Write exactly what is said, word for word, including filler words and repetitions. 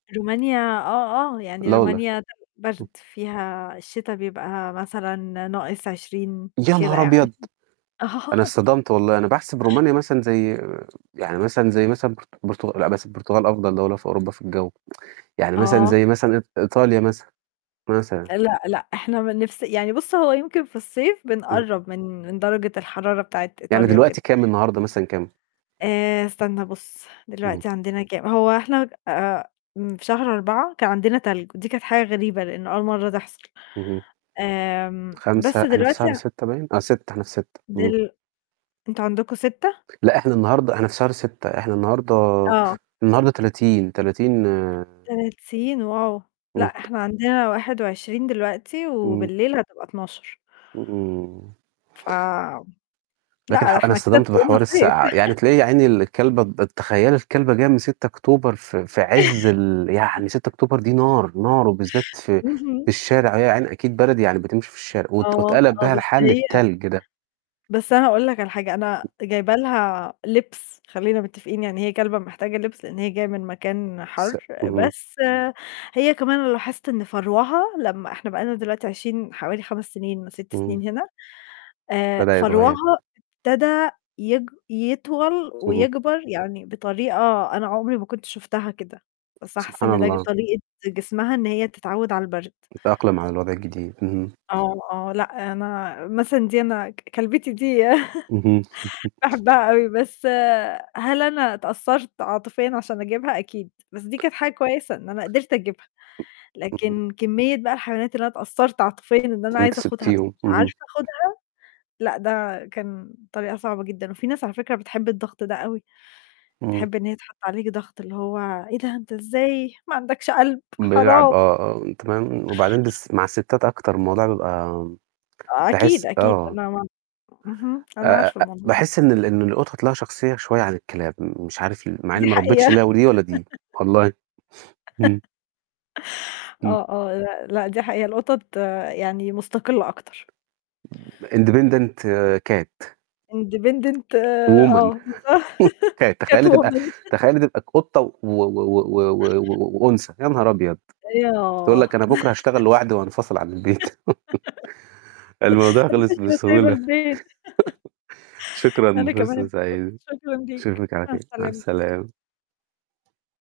رومانيا آه، آه، يعني لا والله! رومانيا [unintelligible] برد امم. فيها الشتا بيبقى مثلًا ناقص عشرين يا كده نهار يعني أبيض. أنا آه اتصطدمت والله أنا باحسب رومانيا مثلًا زي يعني مثلًا زي مثلًا برت برتغ لأ بس البرتغال أفضل دولة في أوروبا في الجو يعني مثلًا آه. زي مثلًا إيط إيطاليا مثلًا، مثلًا. لأ، لأ، إحنا بنفس يعني بُص هو يمكن في الصيف إمم. بنقرب من من درجة الحرارة بتاعة يعني إيطاليا وكده. دلوقتي كام النهاردة مثلًا كام؟ آآ، استنى بُص إمم. دلوقتي عندنا كام هو إحنا آآ، في شهر أربعة كان عندنا تلج ودي كانت حاجة غريبة لأنه أول مرة تحصل، إهم. آمم، خمسة بس إحنا في دلوقتي شهر ستة باين! آه ستة إحنا في ستة امم. دل أنتم عندكم ستة لأ إحنا النهاردة إحنا في شهر ستة إحنا النهاردة آه. النهاردة تلاتين تلاتين تلاتين واو! لأ إمم. إحنا عندنا واحد وعشرين دلوقتي إمم. وبالليل هتبقى اتناشر إمم. ف لكن لأ ده ح أنا إحنا كده اتصطدمت بحوار [unintelligible] صيف السقعة يعني تلاقي يا عيني الكلبة [unintelligible] تخيلي الكلبة جاية من ستة أكتوبر في في عز ال يعني ستة أكتوبر دي نار، نار وبالذات في اهم. في الشارع يا عيني أكيد بلد ييعني بتمشي في الشارع وات آه، واتقلب آه، بيها بس الحال هي للتلج ده. بس أنا أقول لك على حاجة أنا جايبة لها لبس خلينا متفقين يعني هي كلبة محتاجة لبس لأن هي جاية من مكان س حر، إهم. بس هي كمان لاحظت إن فروها لما إحنا بقينا دلوقتي عايشين حوالي خمس سنين ست إمم. سنين هنا. آآ، بدأ فروها يتغير. ابتدأ يك يطول اهم. ويكبر يعني بطريقة أنا عمري ما كنت شُفتها كده، بس أنا حاسة سبحان إن ده الله. طريقة جسمها إن هي تتعود على البرد. تتأقلم على الوضع الجديد إهم. آه، آه، لا، أنا مثلًا دي أنا كلبتي دي اهم. باحبها اوي بس هل أنا اتأثرت عاطفيًا عشان أجيبها أكيد، بس دي كانت حاجة كويسة إن أنا قدرت أجيبها، إمم. لكن كمية بقى الحيوانات اللي أنا اتأثرت عاطفيًا إن أنا وأنتِ عايزة أخدها بس مش اهم. عارفة أخدها، لأ ده كان طريقة صعبة جدًا، وفي ناس على فكرة بتحب الضغط ده أوي. إمم. تحب إن هي تحط عليك ضغط اللي هو "إيه ده أنت إزاي ما عندكش قلب بيلعب حرام." آه، آه، تمام وبعدين بس مع الستات أكتر الموضوع بيبقى أكيد باحس أكيد آه. أنا ما اهم، آآ أنا آآ عارفة آآ الموضوع ده. باحس إن ال إن القطط ليها شخصية شوية عن الكلاب م مش عارف ليه مع دي إني ما حقيقة ربيتش [unintelligible] ولا دي والله، إمم. إمم. آه، آه، لا، لا، دي حقيقة القطط يعني مستقلة أكتر. independent cat. independent woman آه بالضبط ت cat تخيِّلي تبقى woman تخيلي تبقى قطة و و و و و وأنثى يا نهار أبيض بتقول [unintelligible] لك أنا بكرا هأشتغل لواحدي وأنفصل عن البيت الموضوع أنا مش خلص ماشية وسايبة بسهولة لك البيت شكرًا أنا كمان فرصة اتبسطت، سعيدة شكرا ليك نشوفك على مع خير مع السلامة. السلامة.